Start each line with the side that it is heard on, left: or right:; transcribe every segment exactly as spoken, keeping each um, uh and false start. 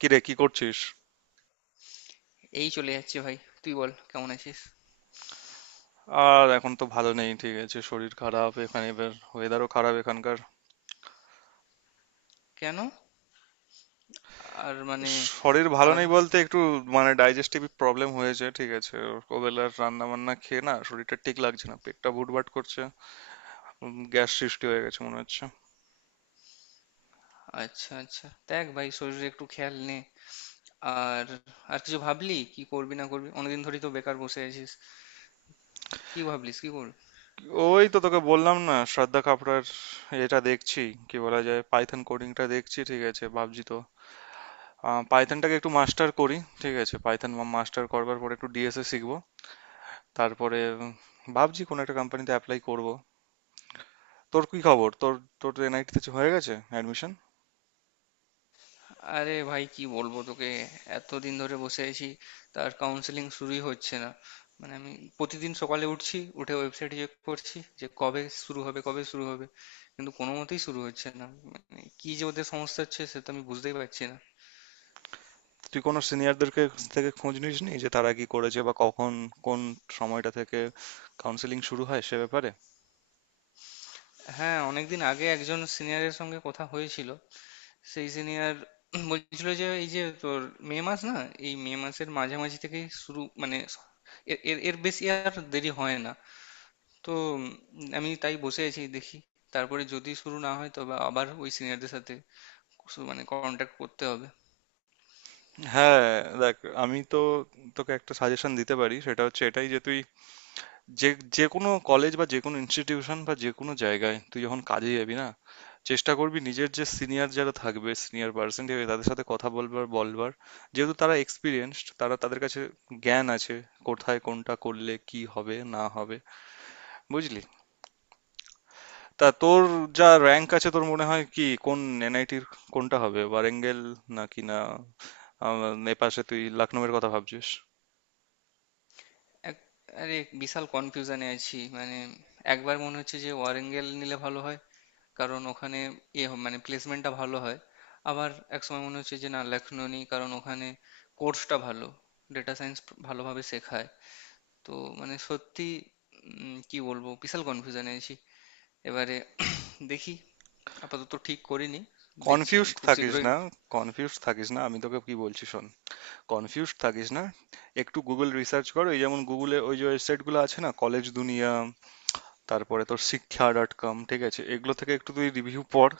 right: কিরে, কি করছিস?
left: এই চলে যাচ্ছে ভাই। তুই বল কেমন আছিস।
right: আর এখন তো ভালো নেই, ঠিক আছে? শরীর খারাপ এখানে, এবার ওয়েদারও খারাপ এখানকার।
left: কেন? আর মানে
right: শরীর ভালো নেই
left: আলাদা।
right: বলতে একটু মানে ডাইজেস্টিভ প্রবলেম হয়েছে, ঠিক আছে। ওবেলার রান্না বান্না খেয়ে না শরীরটা ঠিক লাগছে না, পেটটা ভুটভাট করছে। গ্যাস সৃষ্টি হয়ে গেছে মনে হচ্ছে।
left: আচ্ছা আচ্ছা, দেখ ভাই শরীরে একটু খেয়াল নে। আর আর কিছু ভাবলি কি করবি না করবি, অনেকদিন ধরেই তো বেকার বসে আছিস। কি ভাবলিস কি করবি?
right: ওই তো তোকে বললাম না, শ্রদ্ধা কাপড়ার, এটা দেখছি। কি বলা যায়, পাইথন কোডিংটা দেখছি, ঠিক আছে, ভাবছি তো পাইথনটাকে একটু মাস্টার করি। ঠিক আছে, পাইথন মাস্টার করবার পরে একটু ডিএসএ শিখবো, তারপরে উম, ভাবছি কোনো একটা কোম্পানিতে অ্যাপ্লাই করব। তোর কি খবর? তোর তোর এনআইটি তে হয়ে গেছে অ্যাডমিশন?
left: আরে ভাই কি বলবো তোকে, এতদিন ধরে বসে আছি, তার কাউন্সেলিং শুরুই হচ্ছে না। মানে আমি প্রতিদিন সকালে উঠছি, উঠে ওয়েবসাইট চেক করছি যে কবে শুরু হবে কবে শুরু হবে, কিন্তু কোনো মতেই শুরু হচ্ছে না। মানে কি যে ওদের সমস্যা হচ্ছে সে তো আমি বুঝতেই পারছি না।
right: তুই কোনো সিনিয়রদেরকে থেকে খোঁজ নিসনি যে তারা কি করেছে বা কখন কোন সময়টা থেকে কাউন্সেলিং শুরু হয় সে ব্যাপারে?
left: হ্যাঁ, অনেকদিন আগে একজন সিনিয়রের সঙ্গে কথা হয়েছিল। সেই সিনিয়র বলছিল যে এই যে তোর মে মাস না, এই মে মাসের মাঝামাঝি থেকেই শুরু, মানে এর এর এর বেশি আর দেরি হয় না। তো উম, আমি তাই বসে আছি, দেখি। তারপরে যদি শুরু না হয় তবে আবার ওই সিনিয়রদের সাথে কিছু মানে কন্ট্যাক্ট করতে হবে।
right: হ্যাঁ, দেখ, আমি তো তোকে একটা সাজেশন দিতে পারি, সেটা হচ্ছে এটাই যে তুই যে যে কোনো কলেজ বা যে কোনো ইনস্টিটিউশন বা যে কোনো জায়গায় তুই যখন কাজে যাবি না, চেষ্টা করবি নিজের যে সিনিয়র যারা থাকবে, সিনিয়র পার্সন থাকবে, তাদের সাথে কথা বলবার বলবার। যেহেতু তারা এক্সপিরিয়েন্সড, তারা, তাদের কাছে জ্ঞান আছে কোথায় কোনটা করলে কি হবে না হবে। বুঝলি? তা তোর যা র্যাঙ্ক আছে তোর মনে হয় কি, কোন এনআইটির কোনটা হবে? ওয়ারেঙ্গেল, নাকি না, আম, এপাশে তুই লখনউয়ের কথা ভাবছিস?
left: এক, আরে বিশাল কনফিউশনে আছি মানে। একবার মনে হচ্ছে যে ওয়ারেঙ্গেল নিলে ভালো হয়, কারণ ওখানে ইয়ে হ- মানে প্লেসমেন্টটা ভালো হয়। আবার এক সময় মনে হচ্ছে যে না, লখনৌ নেই, কারণ ওখানে কোর্সটা ভালো, ডেটা সায়েন্স ভালোভাবে শেখায়। তো মানে সত্যি উম, কি বলবো, বিশাল কনফিউশনে আছি এবারে। দেখি, আপাতত ঠিক করিনি। দেখছি আমি
right: কনফিউজড
left: খুব
right: থাকিস
left: শীঘ্রই।
right: না। কনফিউজড থাকিস না, আমি তোকে কি বলছি শোন। কনফিউজড থাকিস না। একটু গুগল রিসার্চ করো, এই যেমন গুগলে ওই যে ওয়েবসাইটগুলো আছে না, কলেজ দুনিয়া, তারপরে তোর শিক্ষা ডট কম, ঠিক আছে, এগুলো থেকে একটু তুই রিভিউ পড়।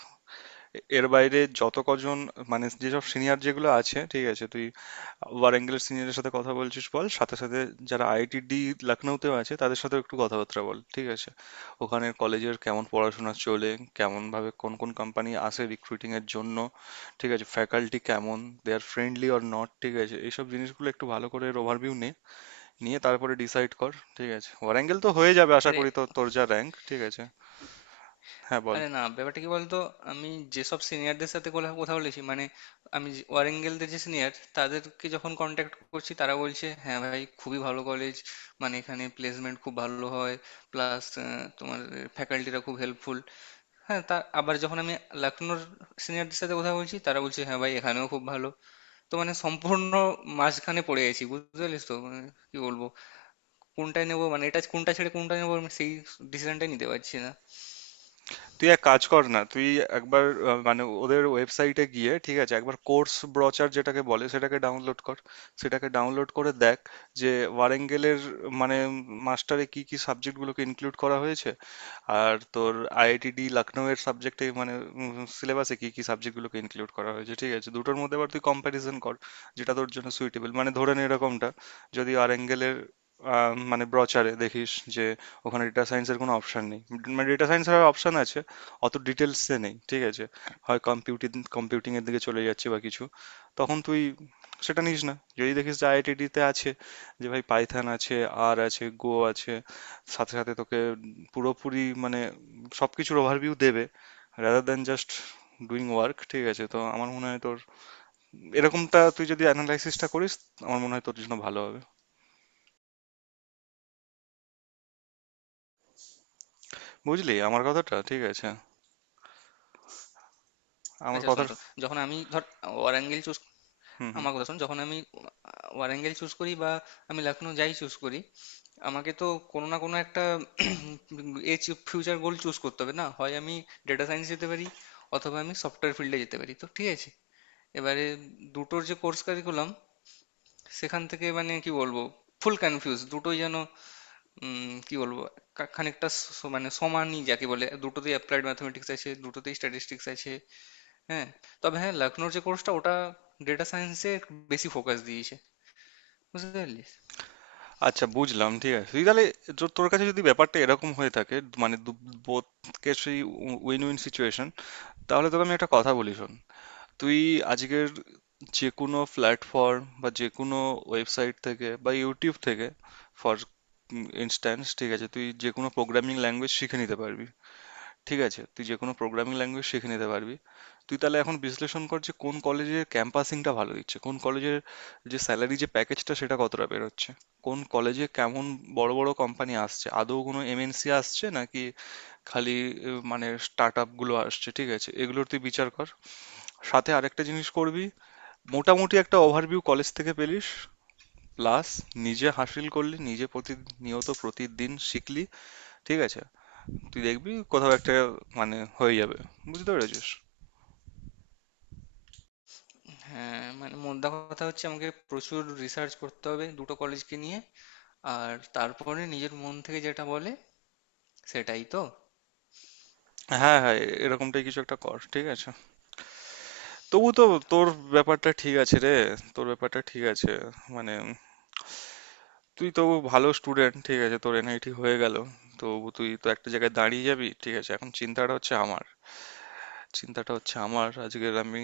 right: এ- এর বাইরে যত কজন মানে যেসব সিনিয়র যেগুলো আছে, ঠিক আছে, তুই ওয়ারাঙ্গলের সিনিয়রের সাথে কথা বলছিস বল, সাথে সাথে যারা আইআইটিডি লখনৌতেও আছে তাদের সাথে একটু কথাবার্তা বল, ঠিক আছে? ওখানে কলেজের কেমন পড়াশোনা চলে, কেমন ভাবে কোন কোন কোম্পানি আসে রিক্রুটিং এর জন্য, ঠিক আছে? ফ্যাকাল্টি কেমন, they are friendly or not, ঠিক আছে, এইসব জিনিসগুলো একটু ভালো করে ওভারভিউ নে, নিয়ে তারপরে ডিসাইড কর। ঠিক আছে, ওয়ারাঙ্গেল তো হয়ে যাবে আশা
left: আরে,
right: করি, তো তোর যা র্যাঙ্ক, ঠিক আছে। হ্যাঁ, বল।
left: আরে না, ব্যাপারটা কি বলতো। আমি যেসব সিনিয়রদের সাথে কোলা- কথা বলেছি মানে, আমি যে- ওয়ারেঙ্গেলদের যে সিনিয়র তাদেরকে যখন কন্ট্যাক্ট করছি তারা বলছে হ্যাঁ ভাই, খুবই ভালো কলেজ, মানে এখানে প্লেসমেন্ট খুব ভালো হয়, প্লাস তোমার ফ্যাকাল্টিরা খুব হেল্পফুল। হ্যাঁ, তা আবার যখন আমি লখনৌর সিনিয়রদের সাথে কথা বলছি, তারা বলছে হ্যাঁ ভাই এখানেও খুব ভালো। তো মানে সম্পূর্ণ মাঝখানে পড়ে গেছি, বুঝতে পারলিস তো। মানে কি বলবো, কোনটায় নেবো, মানে এটা কোনটা ছেড়ে কোনটা নেবো, আমি সেই ডিসিশনটাই নিতে পারছি না।
right: তুই এক কাজ কর না, তুই একবার আহ, মানে ওদের ওয়েবসাইটে গিয়ে, ঠিক আছে, একবার কোর্স ব্রচার যেটাকে বলে সেটাকে ডাউনলোড কর। সেটাকে ডাউনলোড করে দেখ যে ওয়ারেঙ্গেলের মানে মাস্টারে কি কি সাবজেক্টগুলোকে ইনক্লুড করা হয়েছে, আর তোর আইআইটিডি লখনউয়ের সাবজেক্টে মানে সিলেবাসে কি কি সাবজেক্টগুলোকে ইনক্লুড করা হয়েছে, ঠিক আছে, দুটোর মধ্যে আবার তুই কম্প্যারিজন কর, যেটা তোর জন্য সুইটেবল। মানে ধরে নে এরকমটা, যদি ওয়ারেঙ্গেলের আহ, মানে ব্রচারে দেখিস যে ওখানে ডেটা সায়েন্সের কোনো অপশন নেই, মানে ডেটা সায়েন্সের অপশন আছে অত ডিটেলসে নেই, ঠিক আছে, হয় কম্পিউটিং, কম্পিউটিং এর দিকে চলে যাচ্ছি বা কিছু, তখন তুই সেটা নিস না। যদি দেখিস যে আইআইটিডি তে আছে যে ভাই পাইথন আছে, আর আছে গো আছে, সাথে সাথে তোকে পুরোপুরি মানে সবকিছুর ওভারভিউ দেবে, rather than just doing work, ঠিক আছে, তো আমার মনে হয় তোর এরকমটা তুই যদি অ্যানালাইসিসটা করিস আমার মনে হয় তোর জন্য ভালো হবে। বুঝলি আমার কথাটা, ঠিক আছে? আমার
left: আচ্ছা শোন
right: কথার,
left: শোন, যখন আমি ধর ওয়ারাঙ্গল চুজ,
right: হুম হুম।
left: আমার কথা শোন, যখন আমি ওয়ারাঙ্গল চুজ করি বা আমি লখনউ যাই চুজ করি, আমাকে তো কোনো না কোনো একটা এ ফিউচার গোল চুজ করতে হবে। না হয় আমি ডেটা সায়েন্স যেতে পারি, অথবা আমি সফটওয়্যার ফিল্ডে যেতে পারি, তো ঠিক আছে। এবারে দুটোর যে কোর্স কারিকুলাম, সেখান থেকে মানে কি বলবো, ফুল কনফিউজ, দুটোই যেন উম, কি বলবো কা- খানিকটা স- মানে সমানই যাকে বলে, দুটোতেই অ্যাপ্লাইড ম্যাথমেটিক্স আছে, দুটোতেই স্ট্যাটিস্টিক্স আছে। হ্যাঁ, তবে হ্যাঁ, লখনৌর যে কোর্সটা ওটা ডেটা সায়েন্সে বেশি ফোকাস দিয়েছে, বুঝতে পারলি।
right: আচ্ছা, বুঝলাম। ঠিক আছে, তুই তাহলে, যো- তোর কাছে যদি ব্যাপারটা এরকম হয়ে থাকে মানে বোথ কেসই উইন উইন সিচুয়েশন, তাহলে তোকে আমি একটা কথা বলি শোন। তুই আজকের যে কোনো প্ল্যাটফর্ম বা যে কোনো ওয়েবসাইট থেকে বা ইউটিউব থেকে, ফর ইনস্ট্যান্স, ঠিক আছে, তুই যে কোনো প্রোগ্রামিং ল্যাঙ্গুয়েজ শিখে নিতে পারবি। ঠিক আছে, তুই যেকোনো প্রোগ্রামিং ল্যাঙ্গুয়েজ শিখে নিতে পারবি। তুই তাহলে এখন বিশ্লেষণ কর যে কোন কলেজের ক্যাম্পাসিংটা ভালো দিচ্ছে, কোন কলেজের যে স্যালারি, যে প্যাকেজটা সেটা কতটা বেরোচ্ছে, কোন কলেজে কেমন বড় বড় কোম্পানি আসছে, আদৌ কোনো এমএনসি আসছে নাকি খালি আহ, মানে স্টার্টআপ গুলো আসছে, ঠিক আছে, এগুলোর তুই বিচার কর। সাথে আরেকটা জিনিস করবি, মোটামুটি একটা ওভারভিউ কলেজ থেকে পেলিস, প্লাস নিজে হাসিল করলি, নিজে প্রতিনিয়ত প্রতিদিন শিখলি, ঠিক আছে, তুই দেখবি কোথাও একটা মানে হয়ে যাবে। বুঝতে পেরেছিস?
left: হ্যাঁ মানে মোদ্দা কথা হচ্ছে আমাকে প্রচুর রিসার্চ করতে হবে দুটো কলেজকে নিয়ে, আর তারপরে নিজের মন থেকে যেটা বলে সেটাই তো।
right: হ্যাঁ হ্যাঁ, এ- এরকমটাই কিছু একটা কর, ঠিক আছে। তবু তো তোর ব্যাপারটা ঠিক আছে রে। তোর ব্যাপারটা ঠিক আছে, মানে তুই তো ভালো স্টুডেন্ট, ঠিক আছে, তোর এনআইটি হয়ে গেল, তবু তুই তো একটা জায়গায় দাঁড়িয়ে যাবি। ঠিক আছে, এখন চিন্তাটা হচ্ছে আমার চিন্তাটা হচ্ছে আমার আজকের, আমি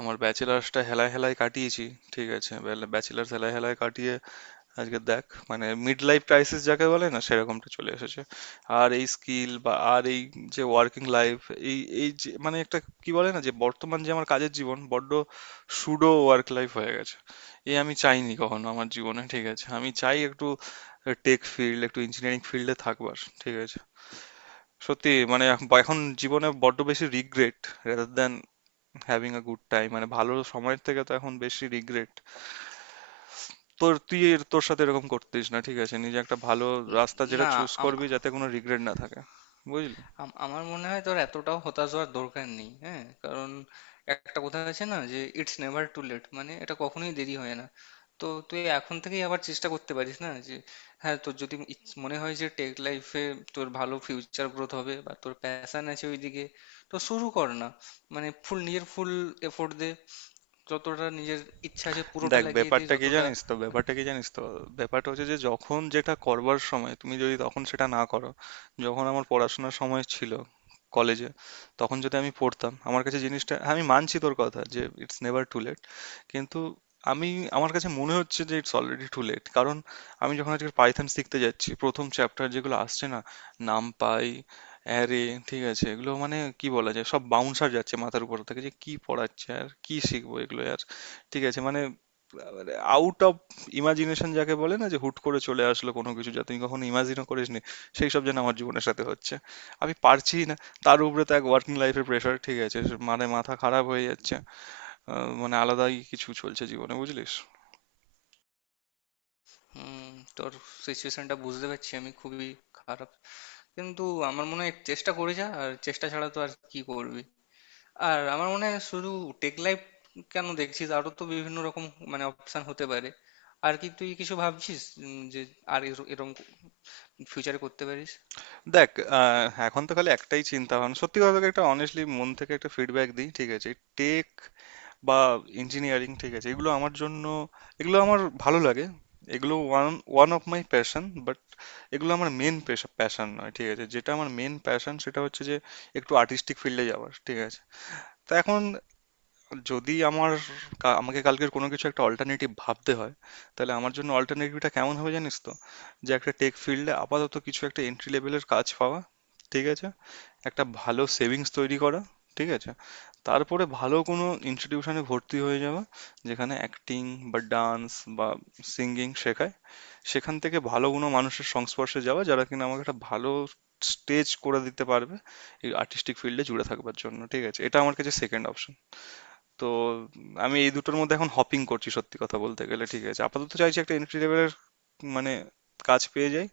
right: আমার ব্যাচেলার্সটা হেলায় হেলায় কাটিয়েছি। ঠিক আছে, ব্যাচেলার্স হেলায় হেলায় কাটিয়ে আজকে দেখ মানে মিড লাইফ ক্রাইসিস যাকে বলে না, সেরকমটা চলে এসেছে। আর এই স্কিল বা আর এই যে ওয়ার্কিং লাইফ, এই এই যে মানে একটা, কি বলে না, যে বর্তমান যে আমার কাজের জীবন বড্ড সুডো ওয়ার্ক লাইফ হয়ে গেছে। এ আমি চাইনি কখনো আমার জীবনে, ঠিক আছে, আমি চাই একটু টেক ফিল্ড, একটু ইঞ্জিনিয়ারিং ফিল্ডে থাকবার, ঠিক আছে। সত্যি মানে এখন এখন জীবনে বড্ড বেশি regret, rather than having a good time, মানে ভালো সময়ের থেকে তো এখন বেশি রিগ্রেট। তোর, তুই এর তোর সাথে এরকম করতিস না, ঠিক আছে, নিজে একটা ভালো
left: উম,
right: রাস্তা যেটা
left: না,
right: চুজ
left: আম-
right: করবি যাতে কোনো রিগ্রেট না থাকে। বুঝলি?
left: আম- আমার মনে হয় তোর এতটাও হতাশ হওয়ার দরকার নেই, হ্যাঁ, কারণ একটা কথা আছে না, যে ইটস নেভার টু লেট, মানে এটা কখনোই দেরি হয় না। তো তুই এখন থেকেই আবার চেষ্টা করতে পারিস না, যে হ্যাঁ তোর যদি ইচ- মনে হয় যে টেক লাইফে তোর ভালো ফিউচার গ্রোথ হবে বা তোর প্যাশন আছে ওইদিকে, তো শুরু কর না। মানে ফুল, নিজের ফুল এফোর্ট দে, যতটা নিজের ইচ্ছা আছে পুরোটা
right: দেখ,
left: লাগিয়ে দে,
right: ব্যাপারটা কি
left: যতটা
right: জানিস তো
left: মানে।
right: ব্যাপারটা কি জানিস তো ব্যাপারটা হচ্ছে যে যখন যেটা করবার সময় তুমি যদি তখন সেটা না করো। যখন আমার পড়াশোনার সময় ছিল কলেজে, তখন যদি আমি পড়তাম আমার কাছে জিনিসটা, হ্যাঁ, আমি মানছি তোর কথা যে ইটস নেভার টু লেট, কিন্তু আমি, আমার কাছে মনে হচ্ছে যে ইটস অলরেডি টু লেট। কারণ আমি যখন আজকে পাইথন শিখতে যাচ্ছি প্রথম চ্যাপ্টার যেগুলো আসছে না, নামপাই, অ্যারে, ঠিক আছে, এগুলো মানে কি বলা যায়, সব বাউন্সার যাচ্ছে মাথার উপর থেকে, যে কি পড়াচ্ছে আর কি শিখবো এগুলো আর, ঠিক আছে, মানে আউট অফ ইমাজিনেশন যাকে বলে না, যে হুট করে চলে আসলো কোনো কিছু যা তুমি কখনো ইমাজিনও করিসনি, সেই সব যেন আমার জীবনের সাথে হচ্ছে, আমি পারছি না। তার উপরে তো এক ওয়ার্কিং লাইফের প্রেশার, ঠিক আছে, মানে মাথা খারাপ হয়ে যাচ্ছে। আহ, মানে আলাদাই কিছু চলছে জীবনে, বুঝলিস?
left: হুম, তোর সিচুয়েশনটা বুঝতে পারছি, আমি খুবই খারাপ, কিন্তু আমার মনে হয় চেষ্টা করে যা, আর চেষ্টা ছাড়া তো আর কি করবি। আর আমার মনে হয় শুধু টেক লাইফ কেন দেখছিস, আরো তো বিভিন্ন রকম মানে অপশন হতে পারে। আর কি তুই কিছু ভাবছিস উম, যে আর এর- এরকম ফিউচারে করতে পারিস।
right: দেখ, আহ, এখন তো খালি একটাই চিন্তা ভাবনা, সত্যি কথা তোকে একটা অনেস্টলি মন থেকে একটা ফিডব্যাক দিই, ঠিক আছে। টেক বা ইঞ্জিনিয়ারিং, ঠিক আছে, এগুলো আমার জন্য, এগুলো আমার ভালো লাগে। এগুলো one one of my passion, এগুলো আমার মেন প্যাশন নয়, ঠিক আছে। যেটা আমার মেন প্যাশন সেটা হচ্ছে যে একটু আর্টিস্টিক ফিল্ডে যাওয়ার, ঠিক আছে। তা এখন যদি আমার, কা- আমাকে কালকের কোনো কিছু একটা অল্টারনেটিভ ভাবতে হয়, তাহলে আমার জন্য অল্টারনেটিভটা কেমন হবে জানিস তো, যে একটা টেক ফিল্ডে আপাতত কিছু একটা এন্ট্রি লেভেলের কাজ পাওয়া, ঠিক আছে, একটা ভালো সেভিংস তৈরি করা, ঠিক আছে, তারপরে ভালো কোনো ইনস্টিটিউশনে ভর্তি হয়ে যাওয়া যেখানে অ্যাক্টিং বা ডান্স বা সিঙ্গিং শেখায়, সেখান থেকে ভালো কোনো মানুষের সংস্পর্শে যাওয়া যারা কিনা আমাকে একটা ভালো স্টেজ করে দিতে পারবে এই আর্টিস্টিক ফিল্ডে জুড়ে থাকবার জন্য, ঠিক আছে, এটা আমার কাছে সেকেন্ড অপশন। তো উম, আমি এই দুটোর মধ্যে এখন হপিং করছি সত্যি কথা বলতে গেলে, ঠিক আছে, আপাতত চাইছি একটা এন্ট্রি লেভেলের মানে কাজ পেয়ে যাই,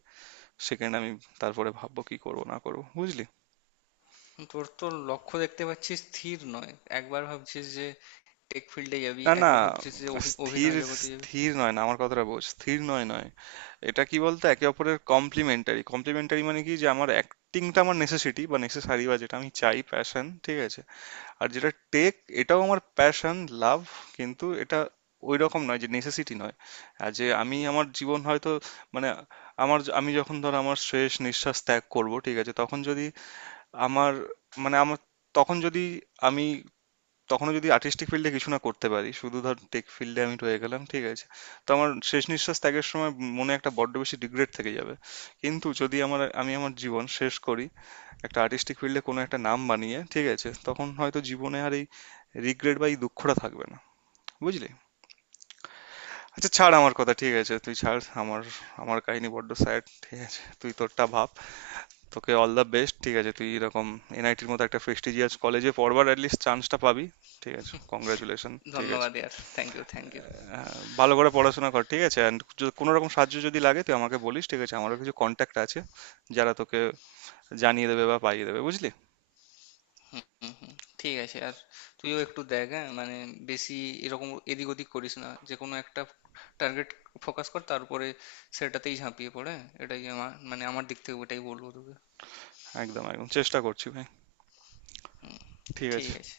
right: সেকেন্ড আমি তারপরে ভাববো কি করব না করব। বুঝলি?
left: তোর তো লক্ষ্য দেখতে পাচ্ছিস স্থির নয়, একবার ভাবছিস যে টেক ফিল্ডে যাবি,
right: না না,
left: একবার ভাবছিস যে অভি-
right: স্থির
left: অভিনয় জগতে যাবি।
right: স্থির নয় না, আমার কথাটা বোঝ, স্থির নয় নয়। এটা কি বলতো, একে অপরের কমপ্লিমেন্টারি কমপ্লিমেন্টারি, মানে কি যে আমার অ্যাক্টিংটা আমার নেসেসিটি বা নেসেসারি বা যেটা আমি চাই, প্যাশন, ঠিক আছে। আর যেটা টেক, এটাও আমার প্যাশন, লাভ, কিন্তু এটা ওই রকম নয়, যে নেসেসিটি নয়। আর যে আমি আমার জীবন হয়তো, মানে আমার য- আমি যখন ধর আমার শেষ নিঃশ্বাস ত্যাগ করব, ঠিক আছে, তখন যদি আমার, মানে আমার, তখন যদি আমি, তখনও যদি আর্টিস্টিক ফিল্ডে কিছু না করতে পারি, শুধু ধর টেক ফিল্ডে আমি রয়ে গেলাম, ঠিক আছে, তো আমার শেষ নিঃশ্বাস ত্যাগের সময় মনে একটা বড্ড বেশি রিগ্রেট থেকে যাবে। কিন্তু যদি আমার, আমি আমার জীবন শেষ করি একটা আর্টিস্টিক ফিল্ডে কোনো একটা নাম বানিয়ে, ঠিক আছে, তখন হয়তো জীবনে আর এই রিগ্রেট বা এই দুঃখটা থাকবে না। বুঝলি? আচ্ছা, ছাড় আমার কথা, ঠিক আছে, তুই ছাড় আমার, আমার কাহিনী বড্ড স্যাড, ঠিক আছে, তুই তোরটা ভাব। তোকে অল দ্য বেস্ট, ঠিক আছে, তুই এরকম এনআইটির মতো একটা প্রেস্টিজিয়াস কলেজে পড়বার অ্যাটলিস্ট চান্সটা পাবি। ঠিক আছে, কংগ্রাচুলেশন, ঠিক আছে।
left: ধন্যবাদ ইয়ার, থ্যাংক ইউ থ্যাংক ইউ।
right: আহ, ভালো করে পড়াশোনা কর, ঠিক আছে, অ্যান্ড কোনো রকম সাহায্য যদি লাগে তুই আমাকে বলিস, ঠিক আছে, আমারও কিছু কন্ট্যাক্ট আছে যারা তোকে জানিয়ে দেবে বা পাইয়ে দেবে, বুঝলি।
left: হুম হুম, ঠিক আছে। আর তুইও একটু দেখ, হ্যাঁ মানে, বেশি এরকম এদিক ওদিক করিস না, যে কোনো একটা টার্গেট ফোকাস কর, তারপরে সেটাতেই ঝাঁপিয়ে পড়ে, হ্যাঁ? এটাই আমার মানে, আমার দিক থেকে ওটাই বলবো তোকে।
right: একদম একদম চেষ্টা করছি ভাই, ঠিক
left: ঠিক
right: আছে।
left: আছে।